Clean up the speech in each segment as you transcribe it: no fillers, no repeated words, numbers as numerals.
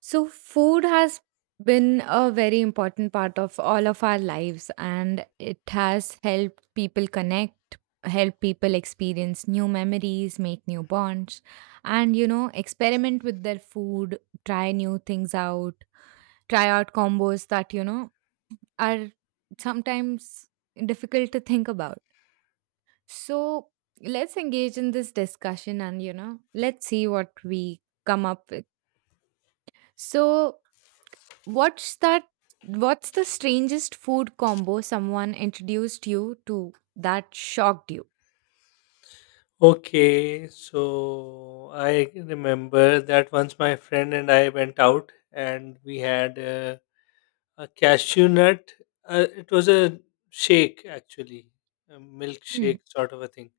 So, food has been a very important part of all of our lives, and it has helped people connect, help people experience new memories, make new bonds, and experiment with their food, try new things out, try out combos that are sometimes difficult to think about. So, let's engage in this discussion and let's see what we come up with. So, what's that? What's the strangest food combo someone introduced you to that shocked you? Okay, so I remember that once my friend and I went out and we had a cashew nut. It was a shake actually, a Hmm. milkshake sort of a thing.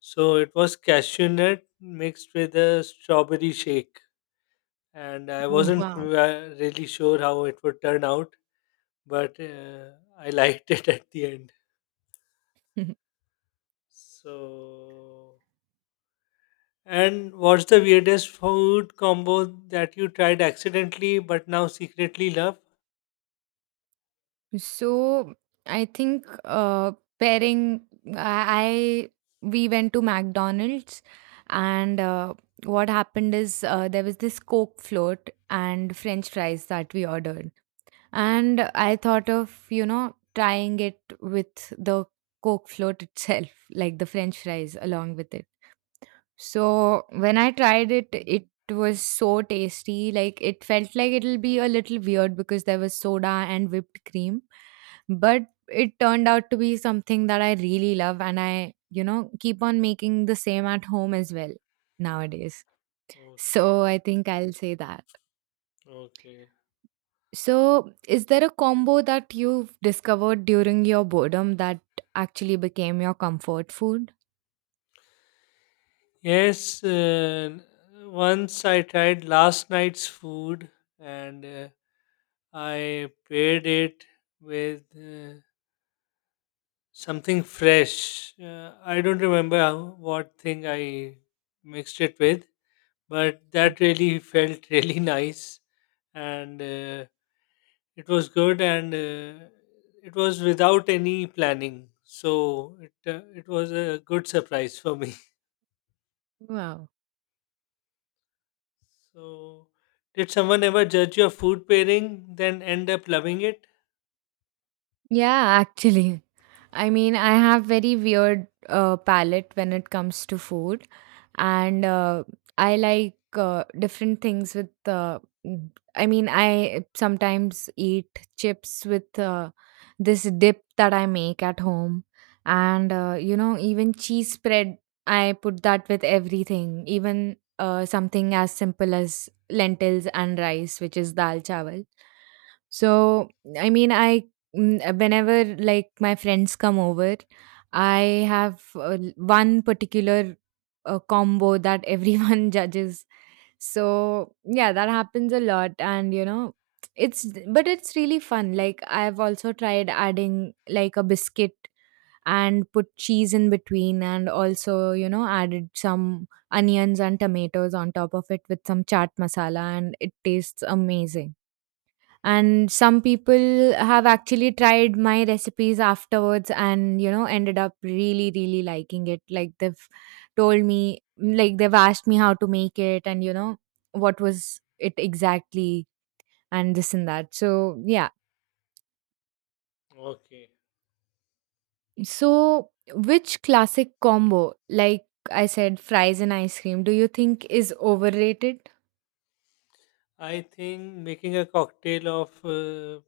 So it was cashew nut mixed with a strawberry shake, and I Oh, wasn't wow. Really sure how it would turn out, but I liked it at the end. So. And what's the weirdest food combo that you tried accidentally but now secretly love? So I think pairing, I we went to McDonald's, and what happened is there was this Coke float and French fries that we ordered, and I thought of trying it with the Coke float itself, like the French fries along with it. So when I tried it, it was so tasty. Like, it felt like it'll be a little weird because there was soda and whipped cream, but it turned out to be something that I really love, and I, keep on making the same at home as well nowadays. Okay, So I think I'll say that. okay. So is there a combo that you've discovered during your boredom that actually became your comfort food? Yes, once I tried last night's food and I paired it with something fresh. I don't remember how, what thing I mixed it with, but Mm. that really felt really nice. And it was good, and it was without any planning, so it was a good surprise for me. Wow. So, did someone ever judge your food pairing, then end up loving it? Yeah, actually. I mean, I have very weird palate when it comes to food, and I like different things with. Mm, I mean, I sometimes eat chips with this dip that I make at home, and even cheese spread. I put that with everything, even something as simple as lentils and rice, which is dal chawal. So, I mean, whenever like my friends come over, I have one particular a combo that everyone judges. So yeah, that happens a lot, and it's but it's really fun. Like, I've also tried adding like a biscuit and put cheese in between, and also added some onions and tomatoes on top of it with some chaat masala, and it tastes amazing. And some people have actually tried my recipes afterwards, and ended up really, really liking it. Like they've told me, like they've asked me how to make it, and what was it exactly, and this and that. So yeah. Okay, So which classic combo, like I said, fries and ice cream, do you think is overrated? I think making a cocktail of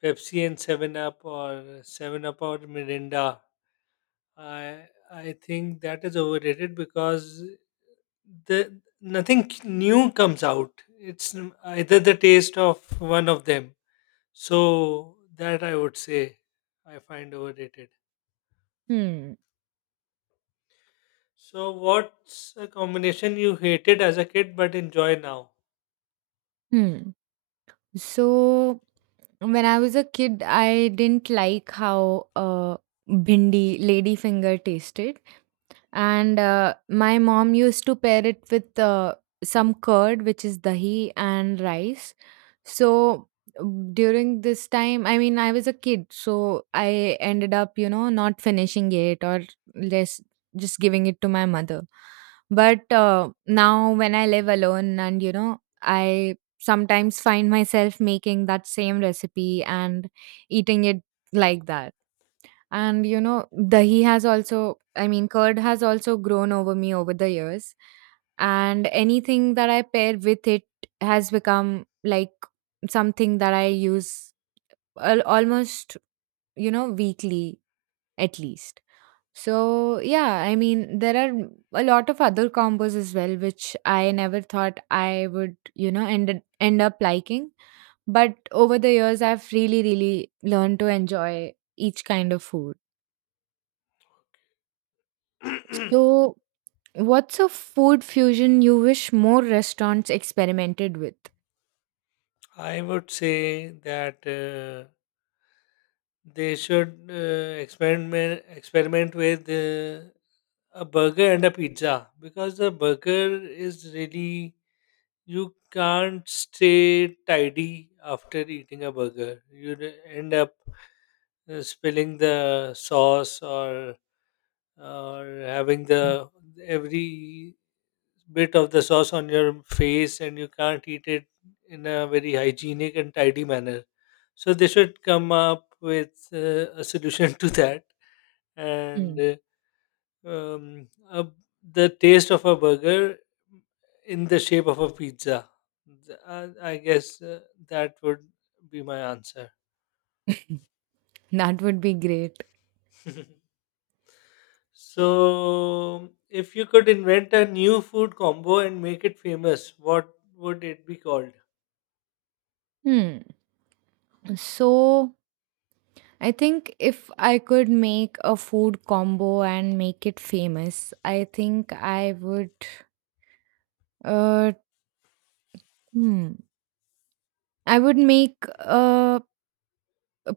Pepsi and Seven Up or Mirinda. I I think that is overrated because the nothing new comes out. It's either the taste of one of them. So that I would say I find overrated. Hmm. So what's a combination you hated as a kid but enjoy now? Hmm. So when I was a kid, I didn't like how bindi, lady finger tasted, and my mom used to pair it with some curd, which is dahi and rice. So, during this time, I mean, I was a kid, so I ended up not finishing it, or less, just giving it to my mother. But now when I live alone, and I sometimes find myself making that same recipe and eating it like that. And dahi has also, I mean, curd has also grown over me over the years. And anything that I pair with it has become like something that I use almost, weekly at least. So, yeah, I mean, there are a lot of other combos as well, which I never thought I would, end up liking. But over the years, I've really, really learned to enjoy each kind of food. So, what's a food fusion you wish more restaurants experimented with? I would say that they should experiment with a burger and a pizza because the burger is really you can't stay tidy after eating a burger. You end up spilling the sauce or having the every bit of the sauce on your face and you can't eat it in a very hygienic and tidy manner, so they should come up with a solution to that and Mm. Um, a, the taste of a burger in the shape of a pizza. I guess that would be my answer. That would be great. So, if you could invent a new food combo and make it famous, what would it be called? Hmm. So I think if I could make a food combo and make it famous, I think uh hmm, I would make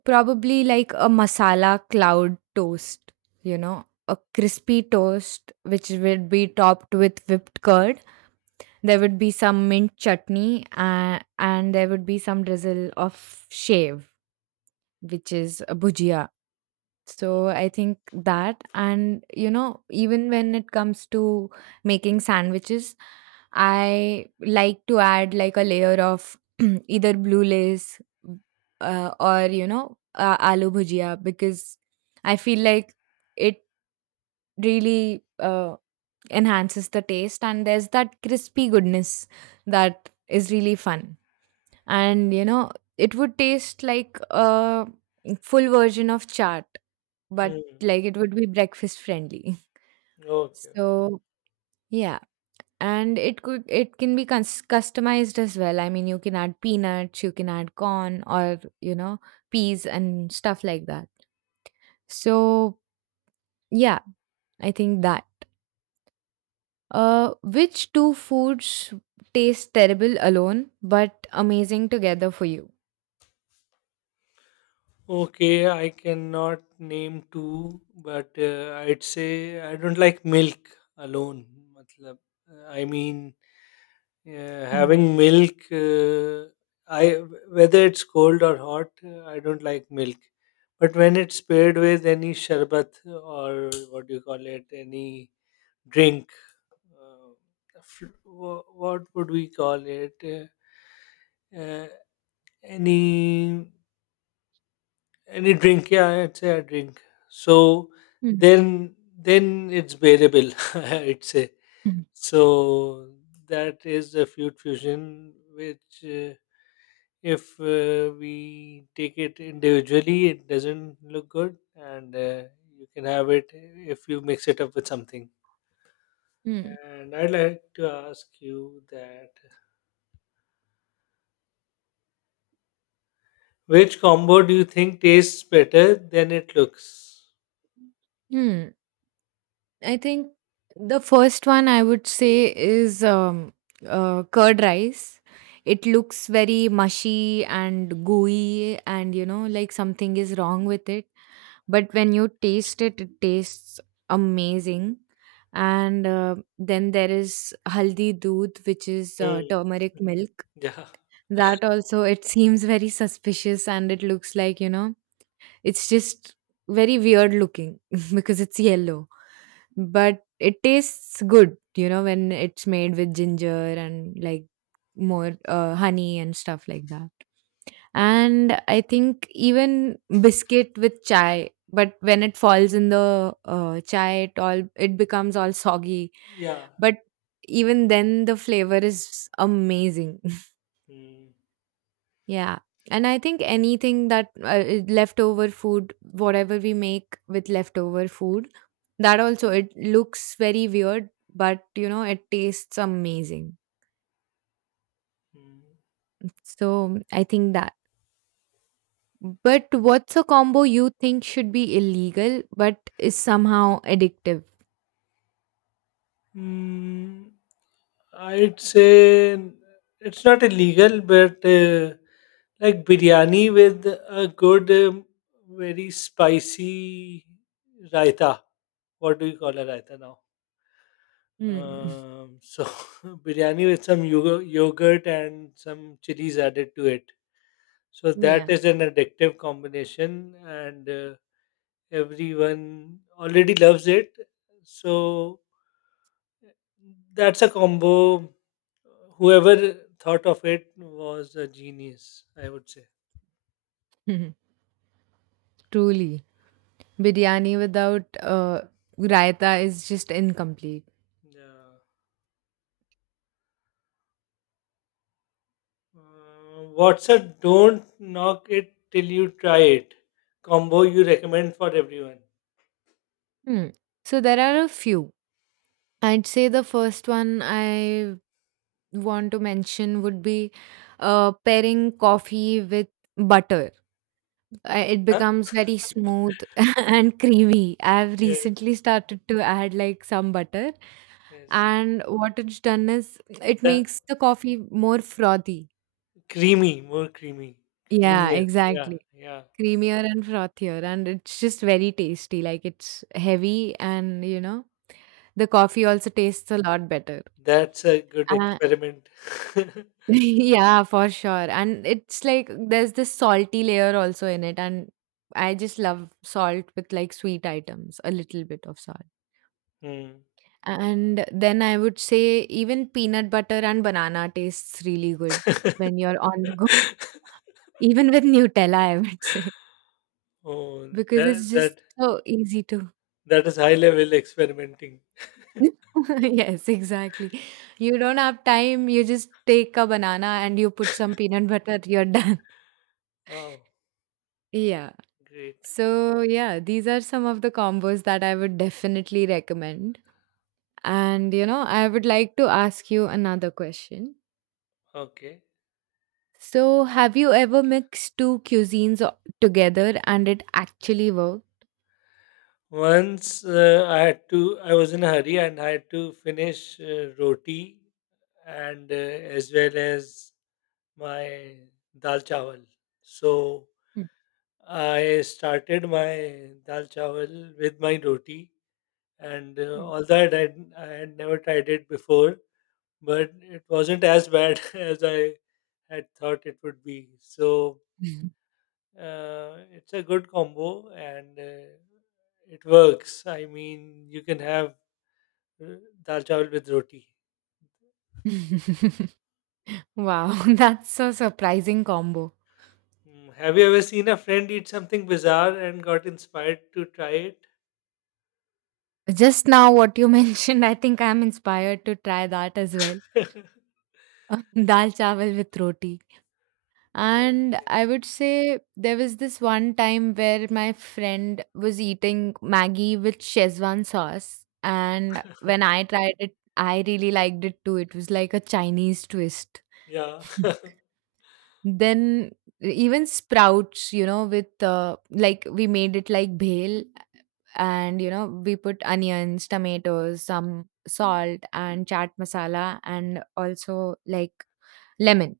probably like a masala cloud toast, a crispy toast which would be topped with whipped curd. There would be some mint chutney, and there would be some drizzle of shave, which is a bhujia. So Oh. I think that, and even when it comes to making sandwiches, I like to add like a layer of either blue lace or aloo bhujia, because I feel like it really enhances the taste, and there's that crispy goodness that is really fun. And it would taste like a full version of chaat, but Hmm. like it would be breakfast friendly. Okay. So yeah, and it can be customized as well. I mean, you can add peanuts, you can add corn, or peas and stuff like that. So yeah, I think that. Which two foods taste terrible alone but amazing together for you? Okay, I cannot name two, but I'd say I don't like milk alone. Matlab, I mean, uh, Mhm. having milk, I whether it's cold or hot, I don't like milk. But when it's paired with any sharbat or what do you call it, any drink, uh, what would we call it? Any any drink? Yeah, I'd say a drink. So Mhm. then it's bearable. I'd say Mhm. so. That is a food fusion, which if we take it individually, it doesn't look good, and you can have it if you mix it up with something. Hmm. And I'd like to ask you that, which combo do you think tastes better than it looks? Hmm. I think the first one I would say is curd rice. It looks very mushy and gooey, and like something is wrong with it. But when you taste it, it tastes amazing. And then there is haldi doodh, which is Hmm. turmeric milk. Yeah. That also, it seems very suspicious, and it looks like, it's just very weird looking because it's yellow. But it tastes good, when it's made with ginger and like more honey and stuff like that. And I think even biscuit with chai, but when it falls in the chai, it becomes all soggy. Yeah. But even then, the flavor is amazing. Mm. Yeah. And I think anything that leftover food, whatever we make with leftover food, that also it looks very weird, but it tastes amazing. Mm. So I think that. But what's a combo you think should be illegal but is somehow addictive? Mm. I'd say it's not illegal, but like biryani with a good, very spicy raita. What do you call a raita now? Hmm. So biryani with some yogurt and some chilies added to it. So that Yeah. is an addictive combination, and everyone already loves it. So that's a combo. Whoever thought of it was a genius, I would say. Truly. Biryani without raita is just incomplete. Yeah. What's a don't knock it till you try it combo you recommend for everyone? Hmm. So there are a few. I'd say the first one I want to mention would be pairing coffee with butter. It Huh? becomes very smooth and creamy. I've Yes, recently started to add like some butter, yes. and what it's done is it The makes the coffee more frothy. creamy, more creamy, Yeah, creamier. Yeah, exactly. yeah. Creamier and frothier, and it's just very tasty. Like, it's heavy, and the coffee also tastes a lot better. That's a good Uh, experiment. Yeah, for sure. And it's like there's this salty layer also in it. And I just love salt with like sweet items, a little bit of salt. Hmm. And then I would say even peanut butter and banana tastes really good when you're on the go. Even with Nutella, I would say, Oh, because it's that just that so easy to. that is high level experimenting. Yes, exactly. You don't have time, you just take a banana and you put some peanut butter, you're done. Wow, Yeah. great. So, yeah, these are some of the combos that I would definitely recommend. And, I would like to ask you another question. Okay. So, have you ever mixed two cuisines together and it actually worked? Once I had to, I was in a hurry and I had to finish roti and as well as my dal chawal. So I started my dal chawal with my roti and Mm, I had never tried it before, but it wasn't as bad as I had thought it would be. So mm. It's a good combo and it works. I mean, you can have uh, dal chawal with roti. Wow, that's a surprising combo. Mm, have you ever seen a friend eat something bizarre and got inspired to try it? Just now, what you mentioned, I think I'm inspired to try that as well. Dal chawal with roti. Oh, And I would say there was this one time where my friend was eating Maggie with Szechuan sauce. And when I tried it, I really liked it too. It was like a Chinese twist. yeah. Then even sprouts, with like we made it like bhel, and we put onions, tomatoes, some salt and chaat masala, and also like lemon,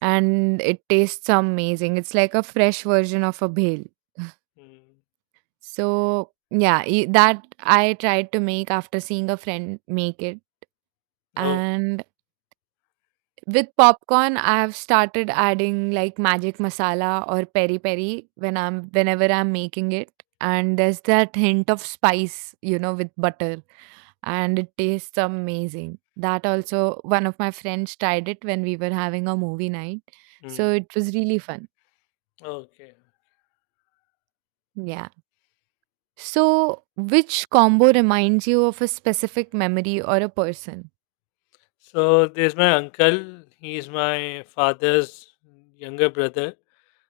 and it tastes amazing. It's like a fresh version of a bhel. Mm. So, yeah, that I tried to make after seeing a friend make it. Oh, And with popcorn, I have started adding like magic masala or peri peri whenever I'm making it. And there's that hint of spice, with butter, and it tastes amazing. That also, one of my friends tried it when we were having a movie night, so mm. it was really fun. Okay. Yeah. So, which combo reminds you of a specific memory or a person? So there's my uncle. He's my father's younger brother.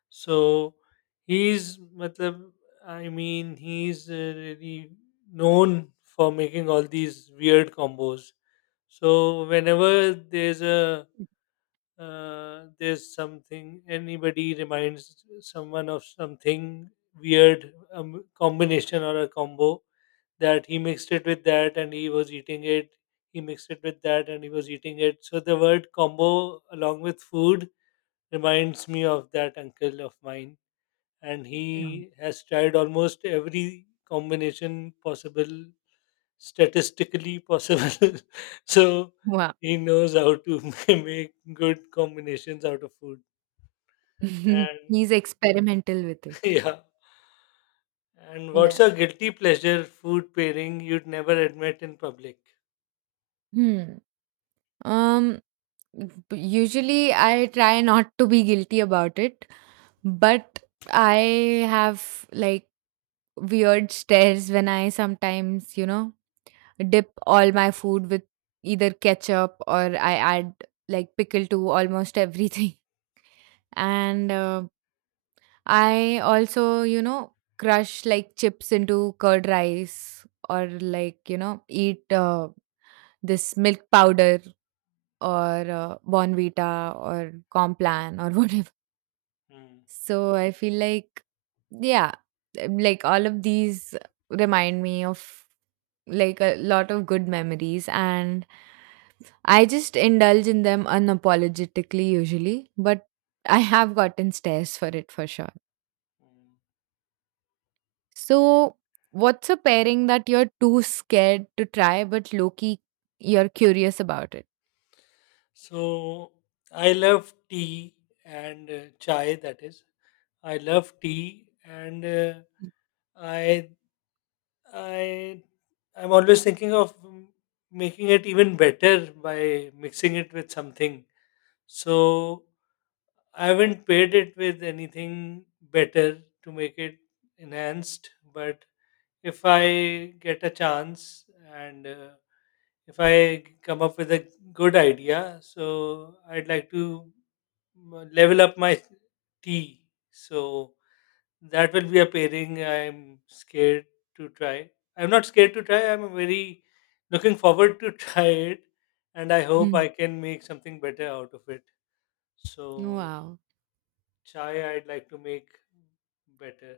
So he's, matlab, I mean, he's really known for making all these weird combos. So whenever there's a there's something anybody reminds someone of something weird combination or a combo that he mixed it with that and he was eating it, he mixed it with that and he was eating it, so the word combo along with food reminds me of that uncle of mine, and Mm. he has tried almost every combination possible, statistically possible. So Wow. he knows how to make good combinations out of food. And He's experimental with it. yeah. And what's Yeah. a guilty pleasure food pairing you'd never admit in public? Hmm. Um Usually I try not to be guilty about it, but I have like weird stares when I sometimes, dip all my food with either ketchup, or I add like pickle to almost everything. And I also, crush like chips into curd rice, or like, eat this milk powder, or Bonvita or Complan or whatever. Hmm. So I feel like, yeah, like all of these remind me of like a lot of good memories, and I just indulge in them unapologetically usually, but I have gotten stares for it for sure. Hmm. So, what's a pairing that you're too scared to try, but low key you're curious about it? So I love tea and chai. That is, I love tea, and I I I'm always thinking of making it even better by mixing it with something. So I haven't paired it with anything better to make it enhanced. But if I get a chance and if I come up with a good idea, so I'd like to level up my tea. So that will be a pairing I'm scared to try. I'm not scared to try. I'm very looking forward to try it, and I hope Hmm. I can make something better out of it. So Wow. chai, I'd like to make better.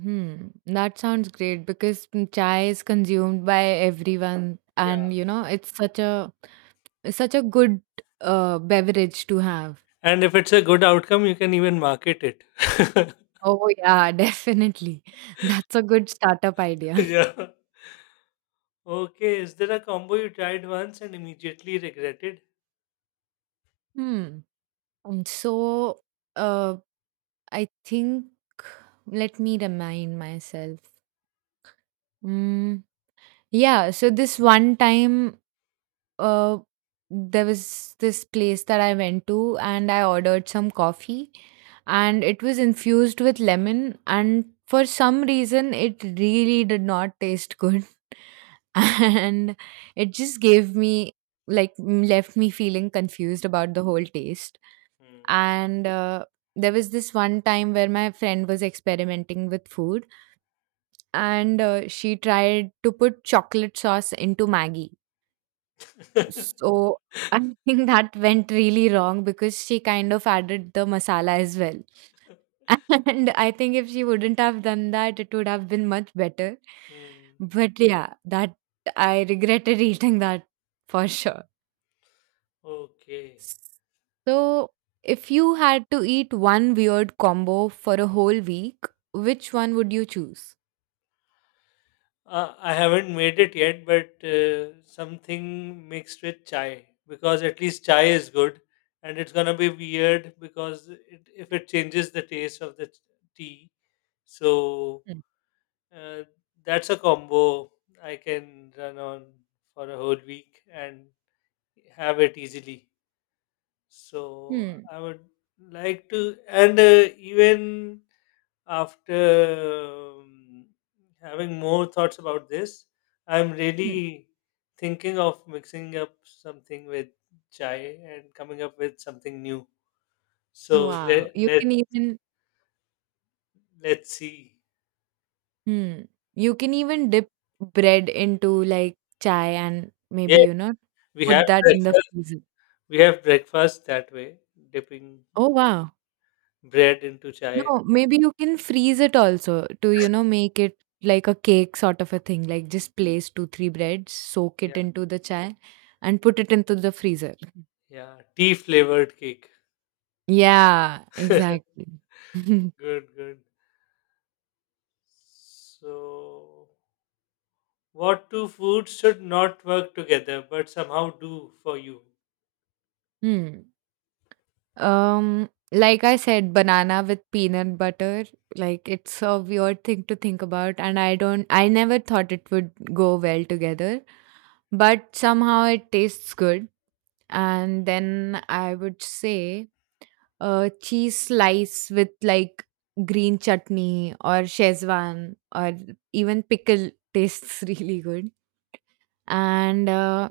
That sounds great, because chai is consumed by everyone, Yeah, and it's such a good beverage to have. and if it's a good outcome, you can even market it. Oh yeah, definitely. That's a good startup idea. Yeah. Okay. Is there a combo you tried once and immediately regretted? Hmm. So, uh, I think, let me remind myself. Hmm. Yeah, so this one time uh there was this place that I went to and I ordered some coffee, and it was infused with lemon, and for some reason it really did not taste good and it just gave me like left me feeling confused about the whole taste. Hmm. And there was this one time where my friend was experimenting with food, and she tried to put chocolate sauce into maggie. So I think that went really wrong because she kind of added the masala as well. And I think if she wouldn't have done that, it would have been much better. Hmm. But yeah, that I regretted eating that for sure. Okay. So if you had to eat one weird combo for a whole week, which one would you choose? I haven't made it yet, but something mixed with chai because at least chai is good, and it's gonna be weird because it, if it changes the taste of the tea, so Hmm. uh, that's a combo I can run on for a whole week and have it easily. So Hmm. I would like to, and even after having more thoughts about this, I'm Hmm. really thinking of mixing up something with chai and coming up with something new. So Wow. let You let can even. let's see. Hmm. You can even dip bread into like chai and maybe, Yeah, you know, we have put that in the breakfast. freezer. We have breakfast that way, dipping Oh, wow. bread into chai. No, maybe you can freeze it also to, you know, make it like a cake sort of a thing. Like just place two, three breads, soak it Yeah, into the chai and put it into the freezer. yeah, tea flavored cake. Yeah, exactly. Good, good. So, what two foods should not work together but somehow do for you? Hmm. Like I said, banana with peanut butter, like it's a weird thing to think about, and I never thought it would go well together, but somehow it tastes good. And then I would say a cheese slice with like green chutney or Szechuan or even pickle tastes really good. And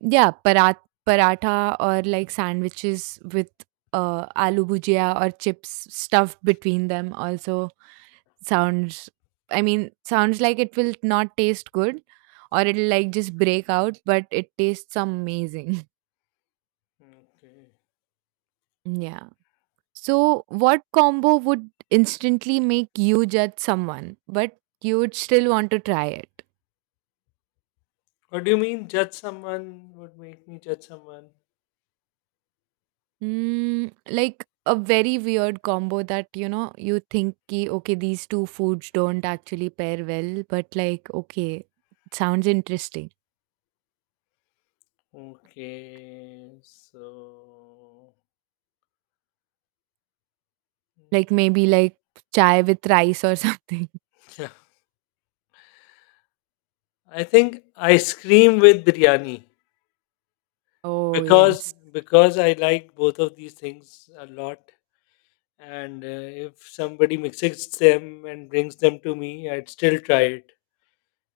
yeah, paratha or like sandwiches with aloo bhujia or chips stuffed between them also sounds. I mean, sounds like it will not taste good, or it'll like just break out, but it tastes amazing. Okay. Yeah. So, what combo would instantly make you judge someone, but you would still want to try it? What do you mean judge someone, would make me judge someone? Mm, like a very weird combo that you know you think ki, okay, these two foods don't actually pair well, but like okay it sounds interesting. Okay, so Like maybe like chai with rice or something. yeah, I think ice cream with biryani Oh yes. because I like both of these things a lot, and if somebody mixes them and brings them to me, I'd still try it,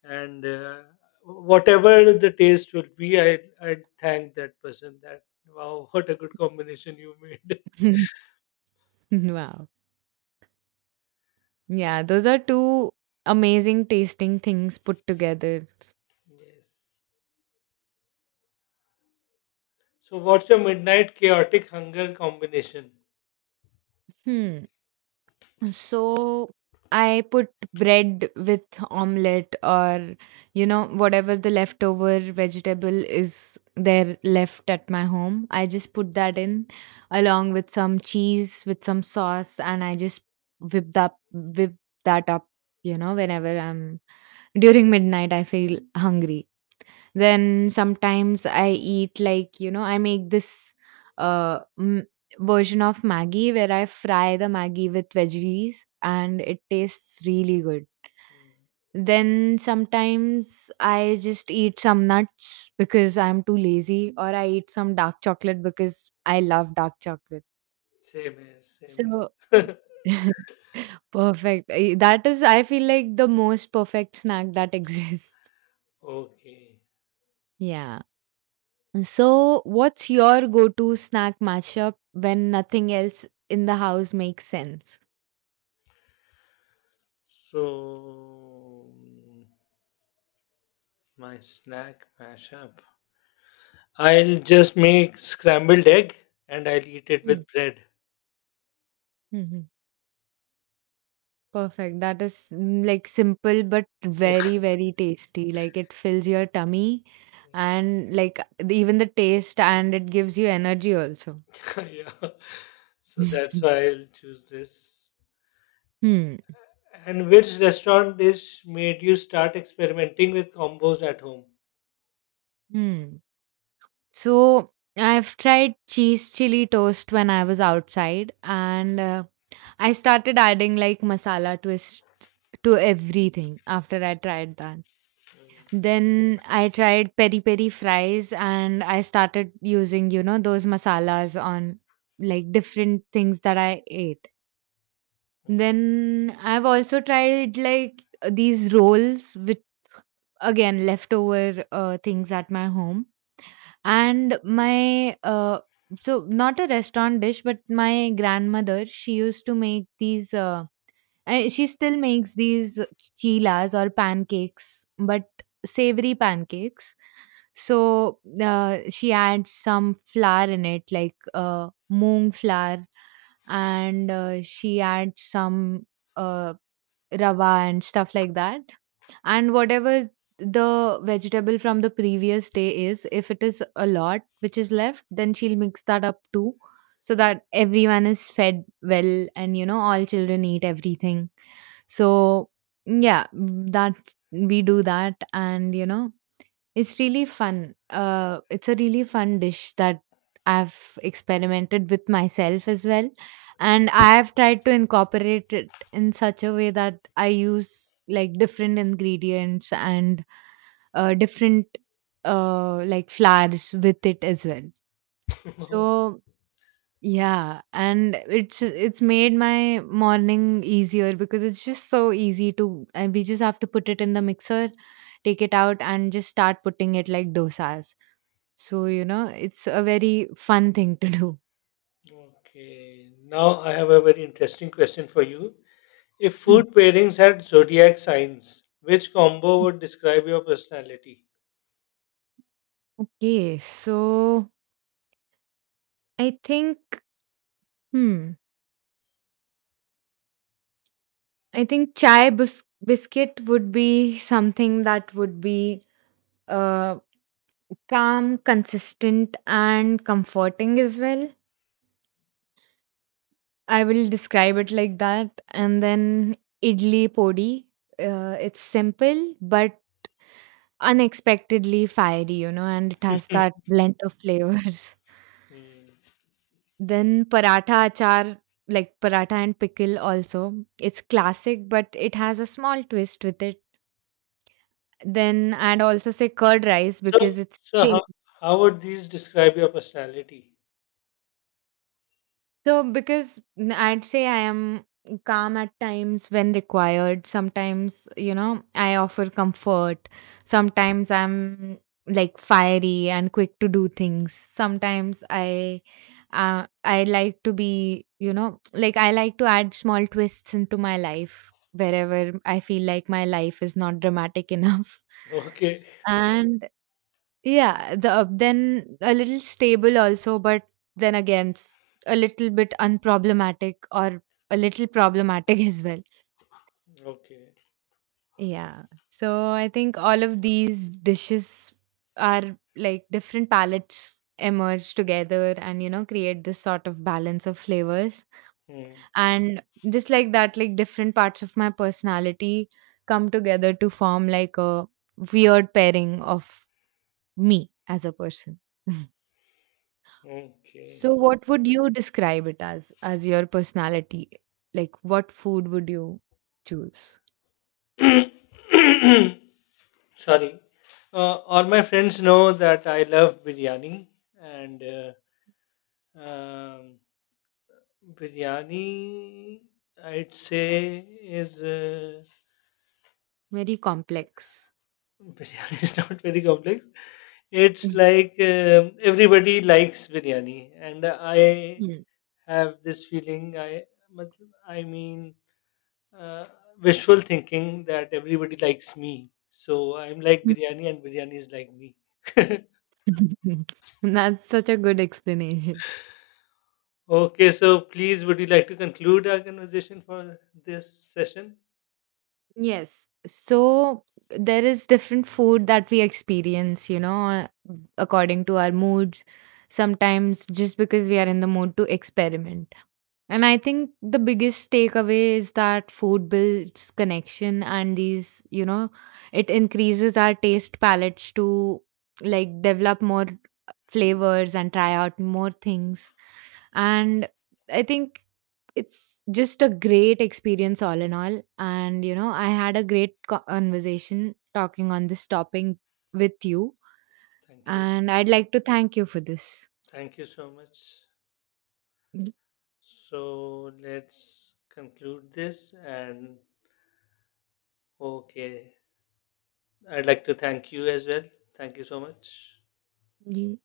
and whatever the taste would be, I'd thank that person that wow, what a good combination you made. Wow, yeah, those are two amazing tasting things put together. Yes. So, what's your midnight chaotic hunger combination? Hmm. So I put bread with omelette or you know whatever the leftover vegetable is there left at my home. I just put that in along with some cheese with some sauce, and I just whip that up, you know, whenever I'm during midnight I feel hungry. Then sometimes I eat like, you know, I make this uh, m- version of Maggi where I fry the Maggi with veggies and it tastes really good. Hmm, Then sometimes I just eat some nuts because I'm too lazy, or I eat some dark chocolate because I love dark chocolate. same here, same So here. perfect. That is, I feel like the most perfect snack that exists. Okay. Yeah. So, what's your go to snack mashup when nothing else in the house makes sense? So, my snack mashup. I'll just make scrambled egg and I'll eat it Mm, with bread. mhm. Perfect. That is mm, like simple but very, very tasty. Like it fills your tummy and like even the taste and it gives you energy also. Yeah. So, that's why I'll choose this. Hmm. And which restaurant dish made you start experimenting with combos at home? Hmm. So I've tried cheese chili toast when I was outside, and I started adding like masala twists to everything after I tried that. Then I tried peri peri fries and I started using, you know, those masalas on like different things that I ate. Then I've also tried like these rolls with again leftover things at my home. And my so not a restaurant dish, but my grandmother, she used to make these she still makes these chilas or pancakes, but savory pancakes. So she adds some flour in it, like moong flour, and she adds some uh, rava and stuff like that, and whatever the vegetable from the previous day is, if it is a lot which is left, then she'll mix that up too, so that everyone is fed well and you know all children eat everything. So yeah, mm, that we do that and you know it's really fun. It's a really fun dish that I've experimented with myself as well. And I have tried to incorporate it in such a way that I use like different ingredients and different like flowers with it as well. So yeah, and it's made my morning easier because it's just so easy to, and we just have to put it in the mixer, take it out and just start putting it like dosas. So, you know, it's a very fun thing to do. Okay. Now, I have a very interesting question for you. If Mm. food pairings had zodiac signs, which combo would describe your personality? Okay, so I think hmm, I think chai bus biscuit would be something that would be uh calm, consistent and comforting as well. I will describe it like that. And then idli podi. It's simple but unexpectedly fiery, you know, and it has Hmm. that blend of flavors. Hmm. Then paratha achar, like paratha and pickle also. It's classic, but it has a small twist with it. Then I'd also say curd rice So, because it's so chill. how, how would these describe your personality? So, because I'd say I am calm at times when required. Sometimes, you know, I offer comfort. Sometimes I'm like fiery and quick to do things. Sometimes I. I like to be, you know, like I like to add small twists into my life wherever I feel like my life is not dramatic enough. Okay, And yeah, then a little stable also, but then again a little bit unproblematic, or a little problematic as well. okay, Yeah. So I think all of these dishes are like different palettes emerge together and you know create this sort of balance of flavors, hmm, and just like that, like different parts of my personality come together to form like a weird pairing of me as a person. So okay. what would you describe it as your personality? Like what food would you choose? Sorry. All my friends know that I love biryani, and um, biryani, I'd say, is. Very complex. biryani is not very complex. It's like everybody likes biryani, and I Hmm. have this feeling. I, matlab, I mean, uh, wishful thinking that everybody likes me. So I'm like biryani, and biryani is like me. That's such a good explanation. Okay, so please, would you like to conclude our conversation for this session? Yes. So there is different food that we experience, you know, according to our moods. Sometimes just because we are in the mood to experiment. And I think the biggest takeaway is that food builds connection and these, you know, it increases our taste palettes to like develop more flavors and try out more things. And I think it's just a great experience all in all, and, you know, I had a great conversation talking on this topic with you, Thank you. and I'd like to thank you for this. Thank you so much. So let's conclude this and okay. I'd like to thank you as well. Thank you so much. Y-